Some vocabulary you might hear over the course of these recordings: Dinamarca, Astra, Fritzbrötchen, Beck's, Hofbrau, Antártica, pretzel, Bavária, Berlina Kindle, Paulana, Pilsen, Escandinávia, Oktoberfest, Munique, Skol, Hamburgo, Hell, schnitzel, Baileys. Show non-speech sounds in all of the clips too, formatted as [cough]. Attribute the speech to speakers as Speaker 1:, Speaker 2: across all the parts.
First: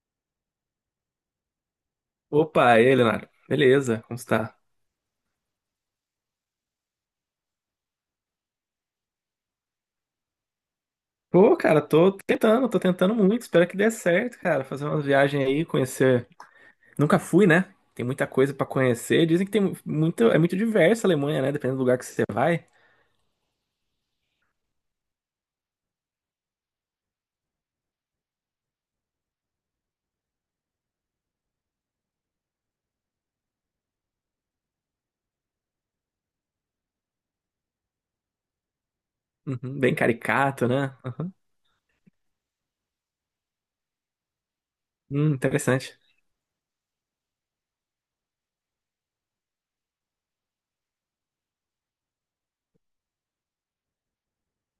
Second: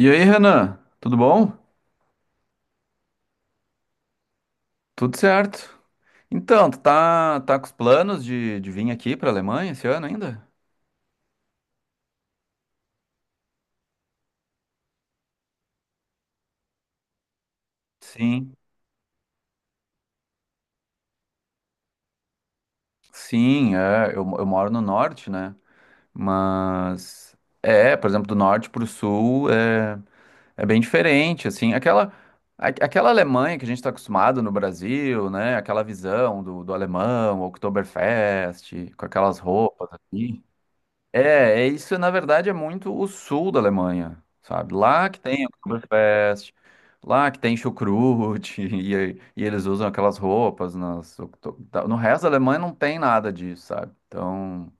Speaker 1: E aí, Renan, tudo bom?
Speaker 2: Opa, e aí, Leonardo? Beleza, como está?
Speaker 1: Tudo certo. Então, tu tá com os planos de vir aqui pra Alemanha esse ano ainda?
Speaker 2: Pô, cara, tô tentando muito, espero que dê certo, cara, fazer uma viagem aí, conhecer. Nunca fui, né? Tem muita coisa
Speaker 1: Sim.
Speaker 2: pra conhecer. Dizem que muito, é muito diversa a Alemanha, né? Dependendo do lugar que você vai.
Speaker 1: Sim, é, eu moro no norte, né? Mas, é, por exemplo, do norte pro sul é bem diferente, assim, aquela Alemanha que a gente tá acostumado no Brasil, né? Aquela visão do alemão, Oktoberfest, com aquelas
Speaker 2: Uhum,
Speaker 1: roupas
Speaker 2: bem
Speaker 1: assim.
Speaker 2: caricato, né?
Speaker 1: É,
Speaker 2: Uhum.
Speaker 1: é isso, na verdade, é muito o sul da Alemanha, sabe? Lá que tem
Speaker 2: Interessante.
Speaker 1: Oktoberfest, lá que tem chucrute, [laughs] e eles usam aquelas roupas nas, no resto da Alemanha não tem nada disso, sabe? Então,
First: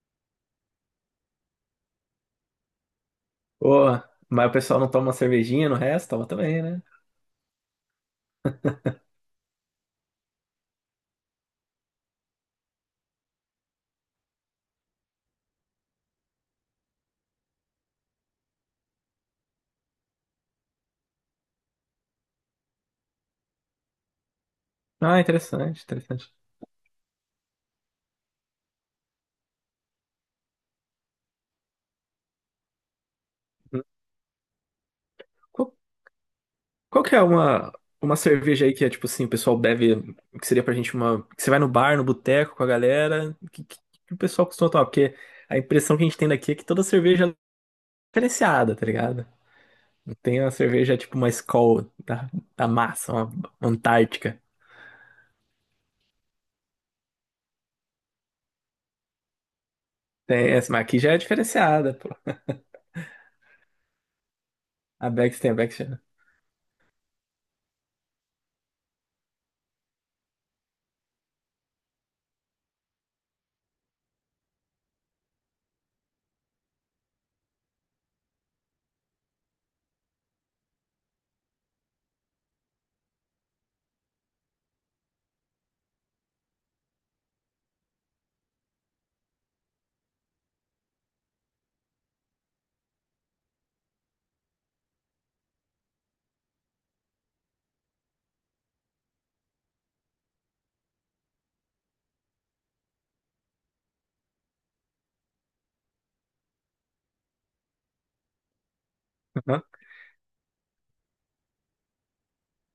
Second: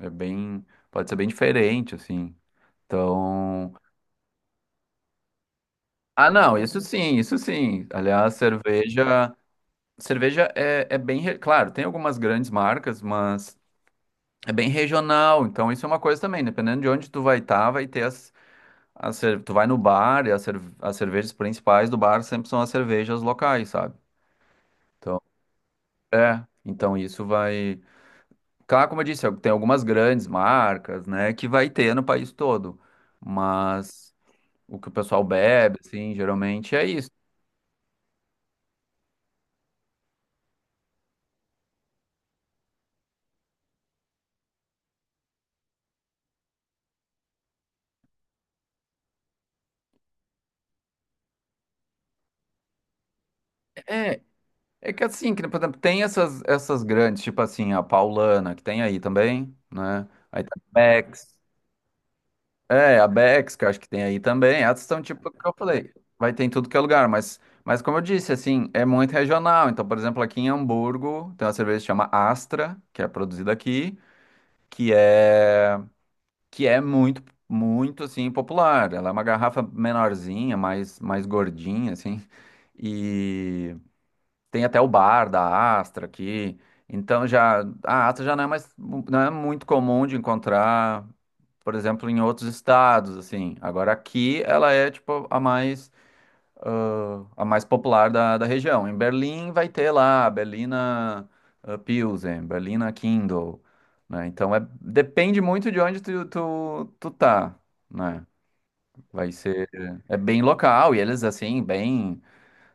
Speaker 1: é bem, pode ser bem diferente, assim. Então,
Speaker 2: Pô, mas o pessoal não toma uma cervejinha no resto? Toma
Speaker 1: ah, não,
Speaker 2: também,
Speaker 1: isso
Speaker 2: né?
Speaker 1: sim, isso sim. Aliás, cerveja é bem, claro, tem algumas grandes marcas, mas é bem regional, então isso é uma coisa também, dependendo de onde tu vai estar, vai ter tu vai no bar e as cervejas principais do bar sempre são as cervejas locais, sabe?
Speaker 2: Ah,
Speaker 1: Então,
Speaker 2: interessante, interessante.
Speaker 1: é, então isso vai. Claro, como eu disse, tem algumas grandes marcas, né, que vai ter no país todo, mas o que o pessoal
Speaker 2: Uhum.
Speaker 1: bebe, assim, geralmente é
Speaker 2: Qual
Speaker 1: isso.
Speaker 2: que é uma cerveja aí que é tipo assim, o pessoal bebe, que seria pra gente uma. Que você vai no bar, no boteco com a galera, que que o pessoal costuma tomar? Porque a impressão que a gente tem daqui é que toda cerveja é diferenciada, tá ligado? Não. Tem uma cerveja tipo uma Skol da, da massa, uma
Speaker 1: É,
Speaker 2: Antártica.
Speaker 1: é que assim, que, por exemplo, tem essas grandes, tipo assim, a Paulana, que tem aí também, né? Aí
Speaker 2: Tem
Speaker 1: tem
Speaker 2: essa,
Speaker 1: a
Speaker 2: mas aqui já é
Speaker 1: Beck's.
Speaker 2: diferenciada, pô.
Speaker 1: É, a Bex, que eu acho que tem aí também. Essas são
Speaker 2: A
Speaker 1: tipo o
Speaker 2: Beck's,
Speaker 1: que
Speaker 2: tem
Speaker 1: eu
Speaker 2: a Beck's
Speaker 1: falei.
Speaker 2: já.
Speaker 1: Vai ter em tudo que é lugar, mas, como eu disse, assim, é muito regional. Então, por exemplo, aqui em Hamburgo tem uma cerveja que chama Astra, que é produzida aqui, que é que é muito, muito assim popular. Ela é uma garrafa menorzinha, mais gordinha, assim. E tem até o bar da Astra aqui. Então já a Astra já não é mais não é muito comum de encontrar, por exemplo, em outros estados assim. Agora aqui ela é tipo a mais popular da região. Em Berlim vai ter lá a Berlina, ah, Pilsen, Berlina Kindle, né? Então é depende muito de onde tu tá, né? Vai
Speaker 2: Aham.
Speaker 1: ser é bem local e eles assim bem,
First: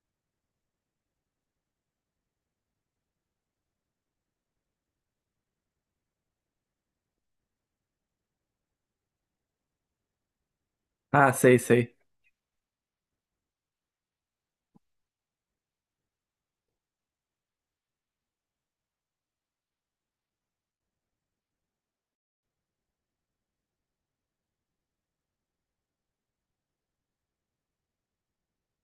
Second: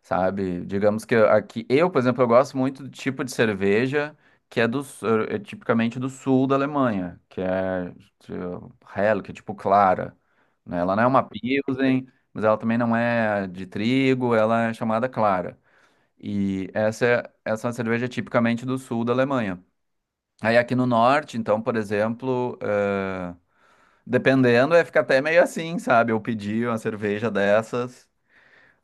Speaker 1: sabe? Digamos que aqui, eu, por exemplo, eu gosto muito do tipo de cerveja que é do é tipicamente do sul da Alemanha, que é tipo Hell, que é tipo clara, né? Ela não é uma
Speaker 2: Ah, sei, sei.
Speaker 1: Pilsen, mas ela também não é de trigo, ela é chamada clara. E essa é uma cerveja tipicamente do sul da Alemanha. Aí aqui no norte, então, por exemplo, eh, dependendo, é fica até meio assim, sabe? Eu pedi uma cerveja dessas.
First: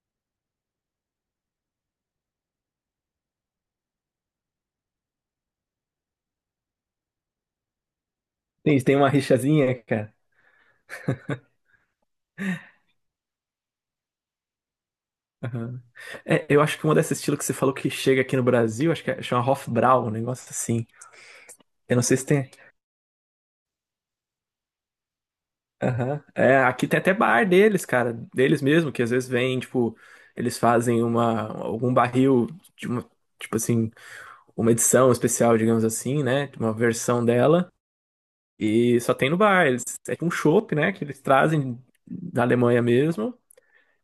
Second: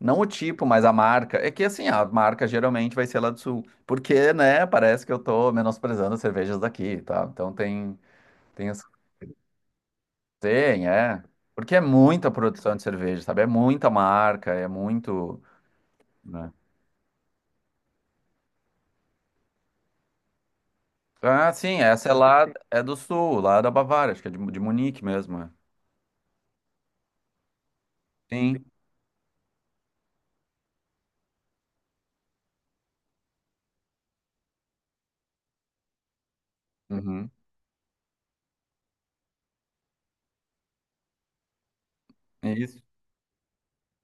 Speaker 1: Não o tipo, mas a marca. É que assim, a marca geralmente vai ser lá do sul. Porque, né, parece que eu tô menosprezando as cervejas daqui, tá? Então tem,
Speaker 2: Tem,
Speaker 1: essa-
Speaker 2: tem uma rixazinha, cara.
Speaker 1: tem, é. Porque é muita produção de cerveja, sabe? É muita marca, é muito,
Speaker 2: Aham. É,
Speaker 1: né?
Speaker 2: eu acho que uma desse estilo que você falou que chega aqui no Brasil, acho que é, chama Hofbrau, um negócio assim.
Speaker 1: Ah, sim,
Speaker 2: Eu não
Speaker 1: essa é
Speaker 2: sei se
Speaker 1: lá,
Speaker 2: tem.
Speaker 1: é do sul, lá da Bavária, acho que é de Munique mesmo, é.
Speaker 2: Aham. É, aqui tem até bar deles, cara, deles
Speaker 1: Sim.
Speaker 2: mesmo, que às vezes vem, tipo, eles fazem uma, algum barril de uma, tipo assim, uma edição especial, digamos assim, né? De uma versão
Speaker 1: Uhum.
Speaker 2: dela. E só tem no bar. Eles, é tipo um chopp, né? Que eles trazem da
Speaker 1: Isso.
Speaker 2: Alemanha mesmo.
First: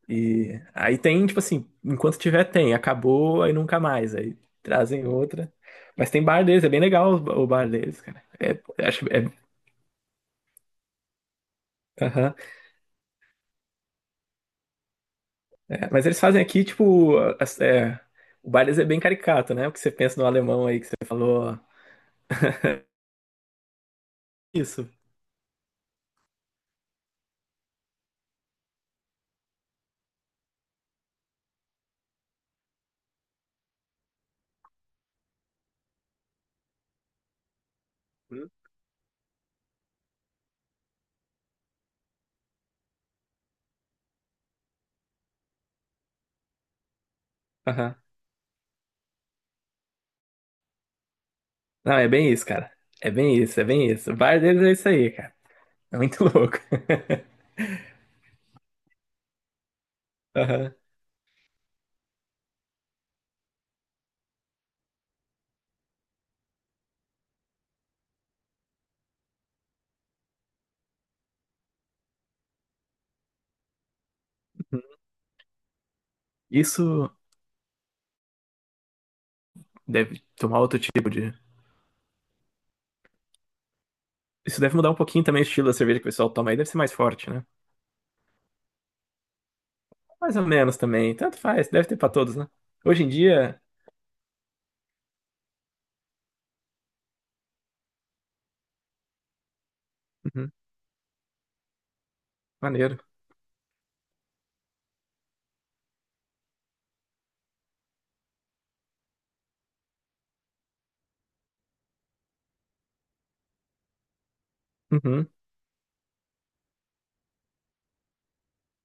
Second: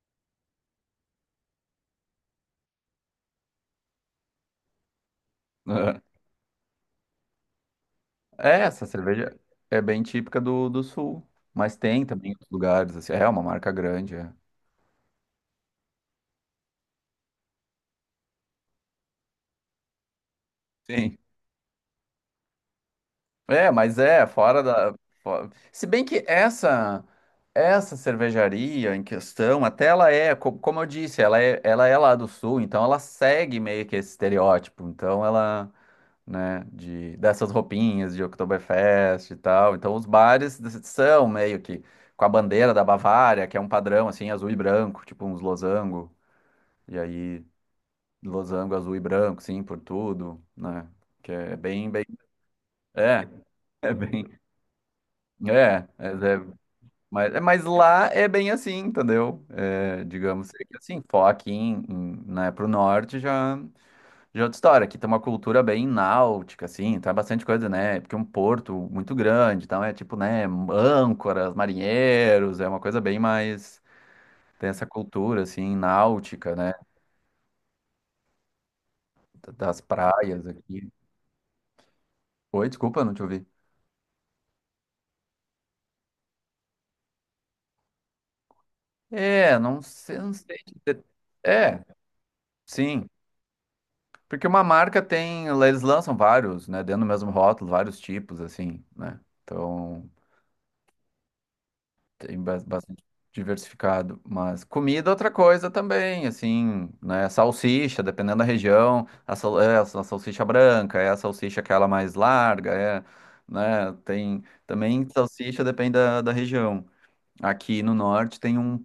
Speaker 2: E aí tem, tipo assim, enquanto tiver, tem. Acabou, aí nunca mais. Aí trazem outra. Mas
Speaker 1: [laughs]
Speaker 2: tem bar deles, é bem legal o bar deles, cara. É,
Speaker 1: É, essa
Speaker 2: acho, é,
Speaker 1: cerveja é bem típica do sul. Mas tem também em
Speaker 2: aham.
Speaker 1: outros lugares, assim. É, é uma marca grande, é.
Speaker 2: É, mas eles fazem aqui, tipo, é, o Baileys é bem caricato, né? O que você pensa no alemão aí que você
Speaker 1: Sim.
Speaker 2: falou.
Speaker 1: É, mas é, fora
Speaker 2: Isso.
Speaker 1: da. Se bem que essa cervejaria em questão, até como eu disse, ela é lá do sul, então ela segue meio que esse estereótipo. Então ela, né, dessas roupinhas de
Speaker 2: Hum?
Speaker 1: Oktoberfest e tal. Então são meio que com a bandeira da Bavária, que é um padrão assim, azul e branco, tipo uns losango. E aí,
Speaker 2: Aham.
Speaker 1: losango azul e branco, sim, por tudo, né? Que é
Speaker 2: Não,
Speaker 1: bem.
Speaker 2: é bem isso, cara. É
Speaker 1: É.
Speaker 2: bem
Speaker 1: [laughs]
Speaker 2: isso, é bem
Speaker 1: É
Speaker 2: isso. O
Speaker 1: bem
Speaker 2: bar deles é isso aí, cara.
Speaker 1: é,
Speaker 2: É
Speaker 1: mas,
Speaker 2: muito [laughs]
Speaker 1: é,
Speaker 2: louco.
Speaker 1: mas, é- mas lá é bem assim, entendeu? É, digamos que
Speaker 2: Aham.
Speaker 1: assim, for aqui né, pro norte já, já é outra história. Aqui tem uma cultura bem náutica, assim, tá bastante coisa, né? Porque é um porto muito grande, então é tipo, né, âncoras, marinheiros, é uma coisa bem mais. Tem essa cultura, assim, náutica, né?
Speaker 2: Isso
Speaker 1: Das
Speaker 2: deve
Speaker 1: praias
Speaker 2: tomar outro
Speaker 1: aqui.
Speaker 2: tipo de.
Speaker 1: Oi, desculpa, não te ouvi.
Speaker 2: Isso deve mudar um pouquinho também o estilo da cerveja que o pessoal toma aí. Deve ser mais forte, né?
Speaker 1: É, não sei, não
Speaker 2: Mais ou
Speaker 1: sei.
Speaker 2: menos
Speaker 1: Te
Speaker 2: também. Tanto faz.
Speaker 1: É,
Speaker 2: Deve ter pra todos, né? Hoje em
Speaker 1: sim.
Speaker 2: dia.
Speaker 1: Porque uma marca tem, eles lançam vários, né, dentro do mesmo rótulo, vários tipos, assim, né? Então,
Speaker 2: Uhum.
Speaker 1: tem bastante
Speaker 2: Maneiro.
Speaker 1: diversificado. Mas comida é outra coisa também, assim, né? Salsicha, dependendo da região, a, sal- é a sal- salsicha branca, é a salsicha aquela mais larga, é, né? Tem também
Speaker 2: Uhum.
Speaker 1: salsicha, depende da região. Aqui no norte tem um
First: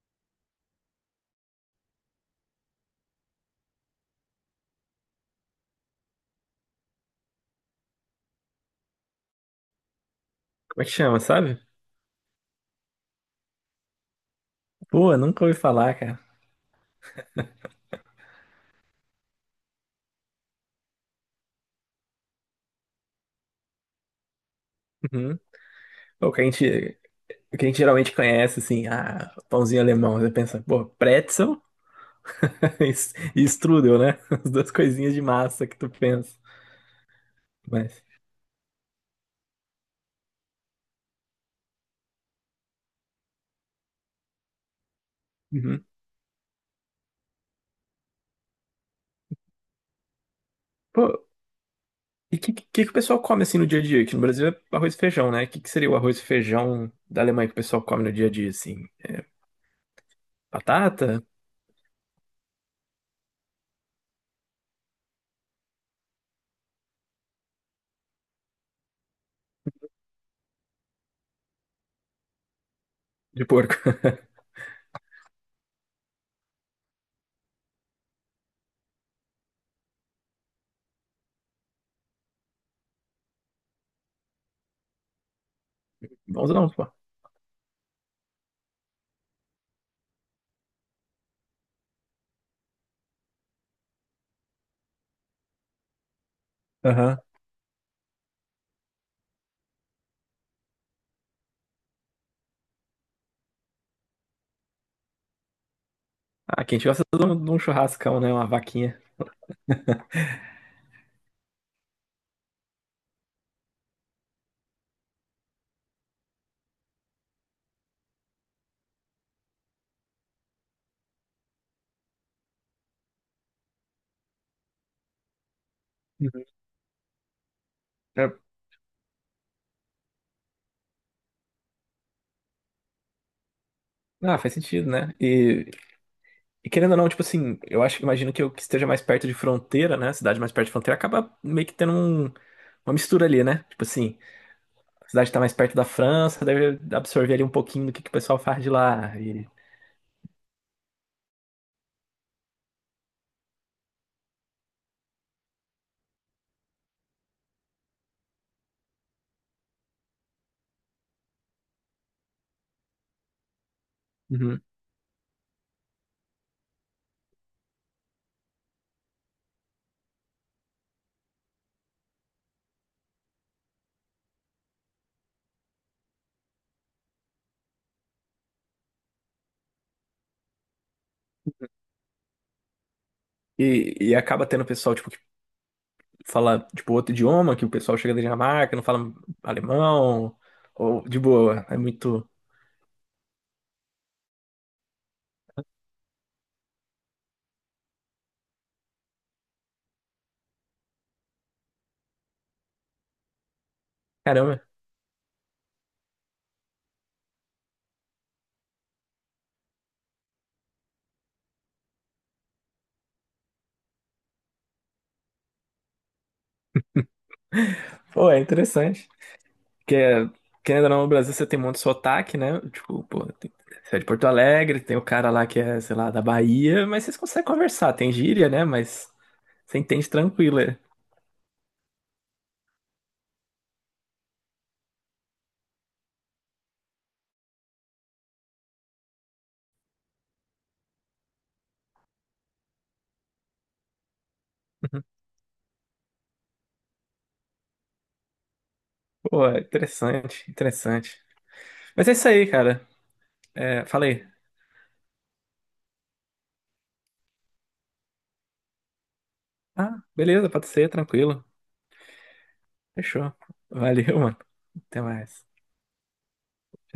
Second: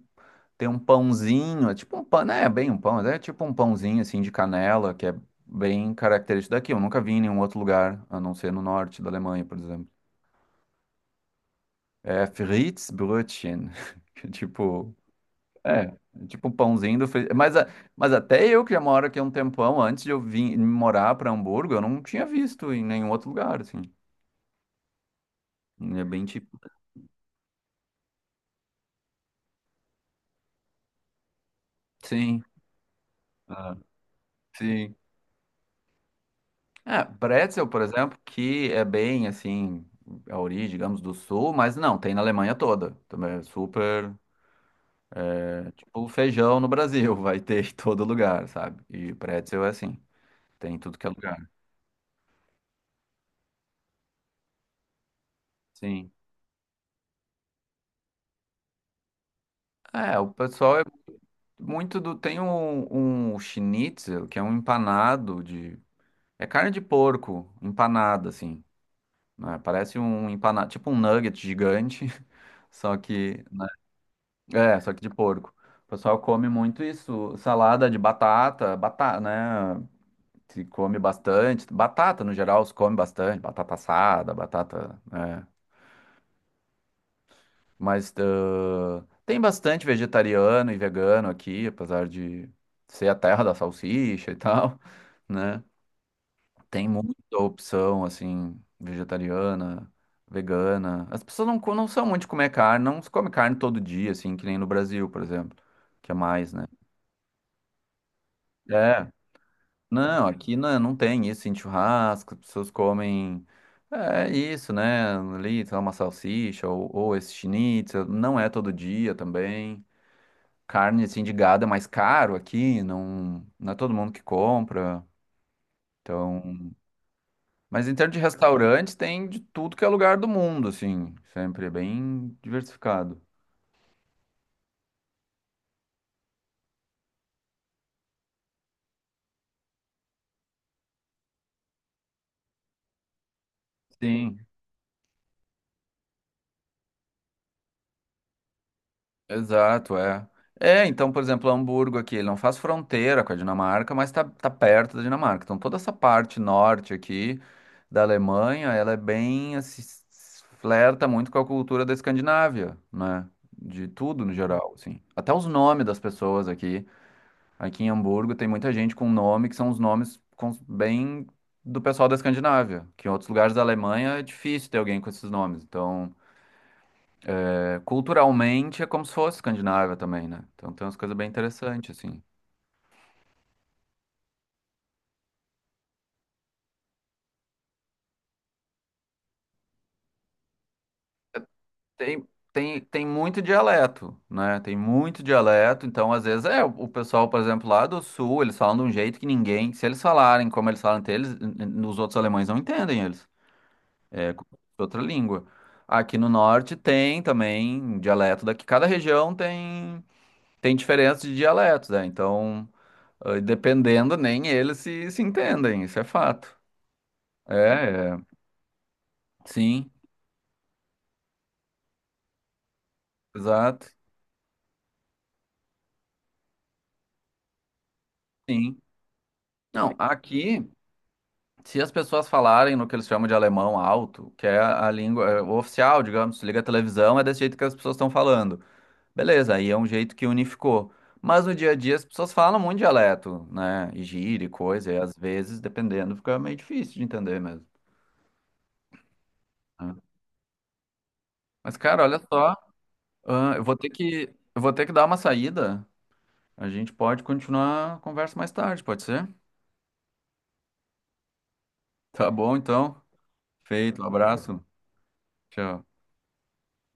Speaker 1: tem um pãozinho, é tipo um pão, né? É bem um pão, mas é tipo um pãozinho assim de canela, que é bem característico daqui. Eu nunca vi em nenhum outro lugar, a não ser no norte da Alemanha, por exemplo.
Speaker 2: Como é que chama, sabe?
Speaker 1: É Fritzbrötchen, [laughs] que é tipo,
Speaker 2: Pô, nunca ouvi
Speaker 1: é,
Speaker 2: falar, cara.
Speaker 1: é tipo um pãozinho do Fritz. Mas, mas até eu que já moro aqui há um tempão, antes de eu vir morar para Hamburgo, eu não tinha visto em nenhum outro lugar, assim.
Speaker 2: Uhum.
Speaker 1: É bem
Speaker 2: Pô, que a
Speaker 1: tipo.
Speaker 2: gente. O que a gente geralmente conhece, assim, ah, pãozinho alemão. Você pensa, pô, pretzel
Speaker 1: Sim.
Speaker 2: [laughs] e
Speaker 1: Ah,
Speaker 2: strudel, né? [laughs] As duas
Speaker 1: sim.
Speaker 2: coisinhas de massa que tu pensa.
Speaker 1: É, pretzel, por
Speaker 2: Mas,
Speaker 1: exemplo, que é bem assim, a origem, digamos, do sul, mas não, tem na Alemanha toda. Também é super, é
Speaker 2: uhum.
Speaker 1: tipo feijão no Brasil, [laughs] vai ter em todo lugar, sabe? E pretzel é assim, tem em tudo que é
Speaker 2: Pô,
Speaker 1: lugar.
Speaker 2: e que o pessoal come, assim, no dia a dia? Aqui no Brasil é arroz e feijão, né? O que que seria o
Speaker 1: Sim.
Speaker 2: arroz e feijão da Alemanha que o pessoal come no dia a dia, assim?
Speaker 1: É, o pessoal é
Speaker 2: Batata
Speaker 1: muito do. Tem um schnitzel, que é um empanado de. É carne de porco empanada, assim, né? Parece um empanado, tipo um nugget gigante, [laughs] só que,
Speaker 2: de porco. [laughs]
Speaker 1: É, só que de porco. O pessoal come muito isso, salada de batata, batata, né? Se come bastante. Batata, no geral, se come bastante. Batata assada, batata, né?
Speaker 2: Bonzão, pô.
Speaker 1: Mas tem bastante vegetariano e vegano aqui, apesar de ser a terra da salsicha e tal, né? Tem
Speaker 2: Aham.
Speaker 1: muita opção, assim, vegetariana, vegana. As pessoas não são muito de comer carne, não se come carne todo dia, assim, que nem no Brasil, por exemplo, que é mais,
Speaker 2: Ah,
Speaker 1: né?
Speaker 2: quem gosta de um churrascão, né? Uma vaquinha.
Speaker 1: É, não, aqui não, não tem isso em churrasco, as pessoas comem. É isso, né? Ali, sei lá, uma salsicha ou esse schnitzel. Não é todo dia também. Carne, assim, de gado é mais caro aqui, não, não é todo mundo que compra.
Speaker 2: Uhum.
Speaker 1: Então. Mas em termos de
Speaker 2: É.
Speaker 1: restaurantes, tem de tudo que é lugar do mundo, assim. Sempre é bem diversificado.
Speaker 2: Ah, faz sentido, né? E querendo ou não, tipo assim, eu acho, imagino que eu que esteja mais perto de fronteira, né? A cidade mais perto de fronteira acaba meio que tendo uma mistura ali, né? Tipo assim,
Speaker 1: Sim.
Speaker 2: a cidade tá mais perto da França, deve absorver ali um pouquinho do que o pessoal faz de lá. E,
Speaker 1: Exato, é. É, então, por exemplo, Hamburgo aqui, ele não faz fronteira com a Dinamarca, mas tá perto da Dinamarca. Então, toda essa parte norte aqui da Alemanha, ela é bem, assim, flerta muito com a cultura da Escandinávia, né? De tudo no
Speaker 2: uhum,
Speaker 1: geral, assim. Até os nomes das pessoas aqui. Aqui em Hamburgo tem muita gente com nome que são os bem do pessoal da Escandinávia, que em outros lugares da Alemanha é difícil ter alguém com esses nomes. Então. Culturalmente é como se fosse Escandinávia também, né? Então tem umas coisas bem interessantes, assim.
Speaker 2: e acaba tendo pessoal, tipo, que fala, tipo, outro idioma, que o pessoal chega da Dinamarca, não fala alemão, ou de boa, é muito.
Speaker 1: Tem muito dialeto, né? Tem muito dialeto, então às vezes é, o pessoal, por exemplo, lá do sul, eles falam de um jeito que ninguém, se eles falarem como eles falam entre eles, os outros alemães não entendem eles. É como se
Speaker 2: Caramba.
Speaker 1: fosse outra língua. Aqui no norte tem também dialeto daqui, cada região tem, tem diferença de dialetos, né? Então, dependendo, nem eles se entendem, isso é fato. É,
Speaker 2: Pô,
Speaker 1: é.
Speaker 2: é interessante.
Speaker 1: Sim.
Speaker 2: Que é, querendo ou não, no Brasil você tem muito sotaque, né? Tipo, pô,
Speaker 1: Exato.
Speaker 2: você é de Porto Alegre, tem o cara lá que é, sei lá, da Bahia, mas vocês conseguem conversar, tem gíria, né?
Speaker 1: Sim.
Speaker 2: Mas você
Speaker 1: Não,
Speaker 2: entende tranquilo.
Speaker 1: aqui,
Speaker 2: É.
Speaker 1: se as pessoas falarem no que eles chamam de alemão alto, que é a língua é, o oficial, digamos, se liga a televisão, é desse jeito que as pessoas estão falando. Beleza, aí é um jeito que unificou. Mas no dia a dia as pessoas falam muito dialeto, né? E gíria e coisa, e
Speaker 2: Uhum.
Speaker 1: às vezes, dependendo, fica meio difícil de entender mesmo.
Speaker 2: Pô, é
Speaker 1: Né?
Speaker 2: interessante, interessante.
Speaker 1: Mas, cara,
Speaker 2: Mas é
Speaker 1: olha
Speaker 2: isso aí,
Speaker 1: só,
Speaker 2: cara.
Speaker 1: ah, eu vou
Speaker 2: É,
Speaker 1: ter
Speaker 2: falei.
Speaker 1: eu vou ter que dar uma saída. A gente pode continuar a conversa mais tarde, pode ser?
Speaker 2: Ah, beleza, pode ser, tranquilo.
Speaker 1: Tá bom, então.
Speaker 2: Fechou.
Speaker 1: Feito, um
Speaker 2: Valeu, [laughs] mano.
Speaker 1: abraço.
Speaker 2: Até mais.
Speaker 1: Tchau.